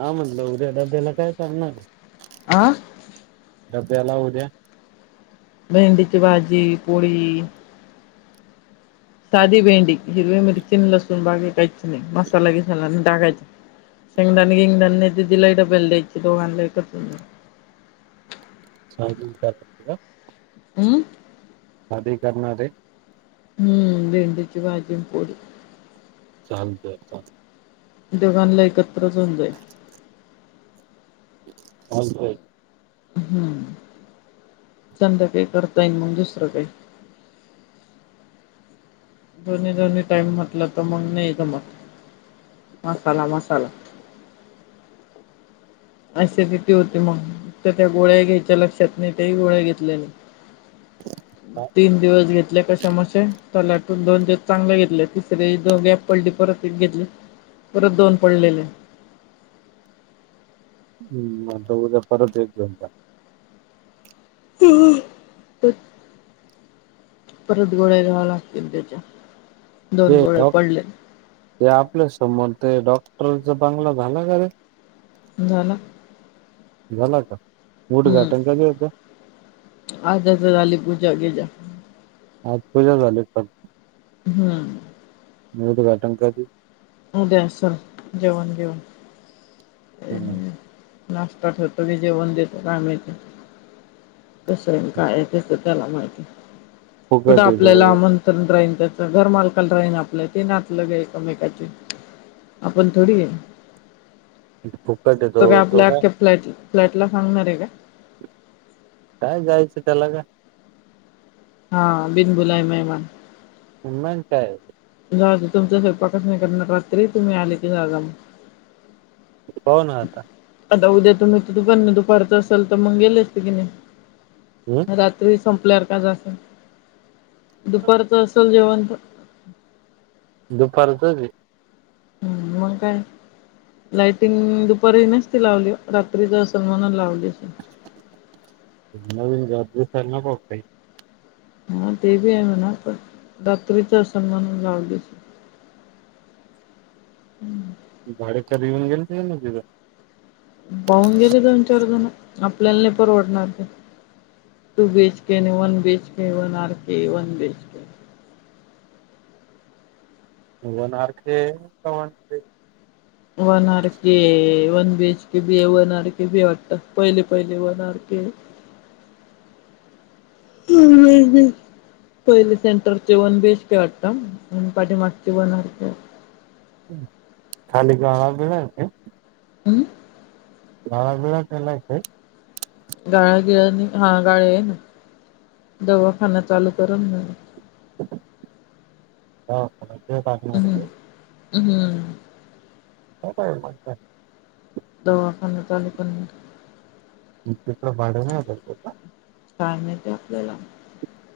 हा म्हटलं उद्या डब्याला काय करणार हे? आ डब्ब्याला उद्या. भेंडीची भाजी पोळी. साधी भेंडी हिरवे मिरचीन लसून बागे कायचनही मसाला बिसाला नाही टाकायचा. शेंगदाणे बिंग दाणे नाही दिदिलाय डब्याला द्यायचे दोघांना एकच.. [inaudible] आम् साधी करणार हे. हम्म भेंडीची भाजी न पोळी. चालत चाल. देघांना एकत्र होऊन जाईन [inaudible] हम्म, संध्याकाळी करता येईन मग दुसरं काही. दोन्ही दोन्ही टाईम म्हटंल तर मग नाही जमत. मसाला, मसाला. ऍसिडिटी होते मग त्या- त्या गोळ्या घ्यायच्या लक्षात नाही तेही गोळ्या घेतल्या मी. तीन दिवस घेतले कशा मसे. पलाटून दोन दिवस चांगले घेतले तिसर दोन गॅप पडले परत एक घेतले. परत दोन पडलेले. हम् आता उद्या परत एक घेतला. [unintelligible] परत गोळ्या घ्याव्या लागतील त्याच्या, हे दोन गोळ्या डॉक पडले ते आपले समोर ते डॉक् प्रवीणचा बंगला झाला का रे? झाला. झाला का. हम्म उद्घाटन कधी होतं आ आजच झाली पूजा बिजा आज पूजा झाली पण. हम् उदघाटन कधी उद्या असल जेवण -बिवण, नाश्ता ठेवतो की जेवण देतो काय माहिती. कसं आहे नि काय आहे त्याच. त्याला माहिती. कुठे फुकट येतो आपल्याला आमंत्रण राहीन. त्याच घरमालकाला राहीन आपलं. ते नातलंग आहे एकामेकाचे. आपण थोडी हे. तो काय आपल्या आख्ख्या फ्लॅट फ्लॅटला सांगणार आहे का? काय जायचं त्याला का हा बिनबुलाय मेहमान. मग काय. जा तुमचा सयंपाकच नाही करणार. रात्री तुम्ही आले की जागा मग. पाहू ना आता. आत्ता उद्या तूम्ही त दुपारचं असल तर मंग गेले असते की हम्म नाही. रात्री संप दुपारच असेल जेवण तर दुपारचज हे. हम्म मं काय? लाइटिंग दुपारी नस्ती लावली हो. रात्रीच असल म्हणुन लावली. असेल. नवीन जात दिसायल नको का काही. हा ते बी आहे म्हणा. पण रात्रीच्या हिशोबाने लावली. हम्म. भाडेकरी येऊन गेलते की नाही तिथं. पाहून गेले दोन-चार जण. आपल्याला नाही परवडणार ते. टू बी एच के नी one B H K. One R K. One B H K. One R K का one B H one R K. One बीच के बी हे वन आर केे बी हे वाटत. पहिले पहिले one R K हे. [inaudible] [unintelligible] पहिले सेंटर चे वन बी एच के है वाटत. पाठी मागचे वन आर के हाईत. खाली गाळा बिळा हे काय? अम्म गाळाबीळा केलाय काही? गाळा बिळा नही. हा गाळे आहे ना. दवाखाना चालू करन ना. हम्म [unintelligible] हम्म [unintelligible] दवाखान्यात आलो पण [unintelligible] काय माहिती आपल्याला.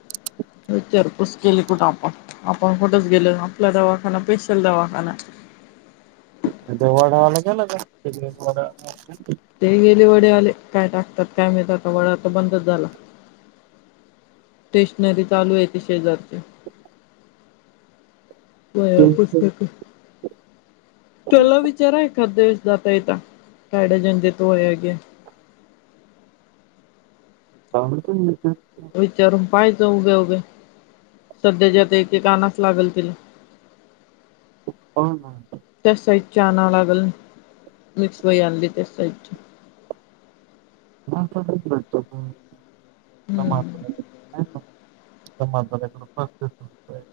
[inaudible] विचारपूस केली कुठं आपण. आपण कुठंच गेल नाही. आपला दवाखाना स्पेशल दवाखाना आहे. इथं वडावाला गेला का? ते गेले वडे वाले. काय टाकतात काय माहित आता. वडा तर बंदच झाला. स्टेशनरी चालू आहे ती शेजारची. वह्या पुस्तक. त्याला विचारा एखादं जाता येता. काय डजन देतो वह्या बिया. ताबडतोब निघतात. विचारून पाहायचं उभे उभे सध्याच्या आता एक एक अनास लागल तिला. हो ना. चहा आणाय लागल. मिक्स वई आणली त्या साईजची. [unintelligible] त्या हम्म माणसाकडे पस्तीस रुपये आहेत.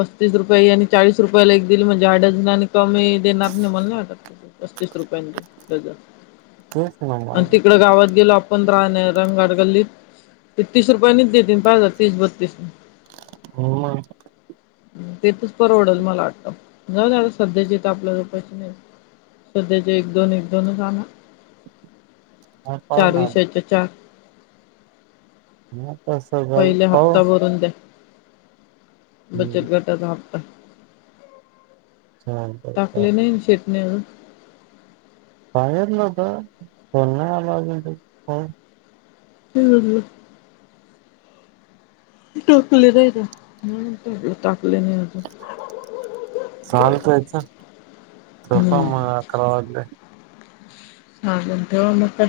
पस्तीस रुपये आणि चाळीस रुपयाला एक दिली म्हणजे अर्धा डझन आणि कमी देणार नाही मला नाही वाटत. पस्तीस रुपयांनी घ्या डझन. तेच ना आणि मग. तिकड गावात गेलो आपण राहण रंगघाट गल्लीत ते तीस रुपया निच देतील तीस बत्तीस हो. तेथच परवडल मला वाटत जा सध्याच्या आपल्याजवळ पैसे नाहीत. सध्याचे एक दोन एक दोन च आना. काय पाहू चार ना आता. विषयाच्या चार मग कसं जाईल पहिल्या पाहू. हप्ता भरून द्या. हम्म. बचत गटाचा हप्ता. छान करता. नऊ. पाणीच नव्हतं उन्हाळा हाय अजून काही हम्म हम्म. टुकली रा हम्म. हम. चालत जायचं झोपूया हम्म. मग अकरा वाजले. हां गुंठेवर मग काय?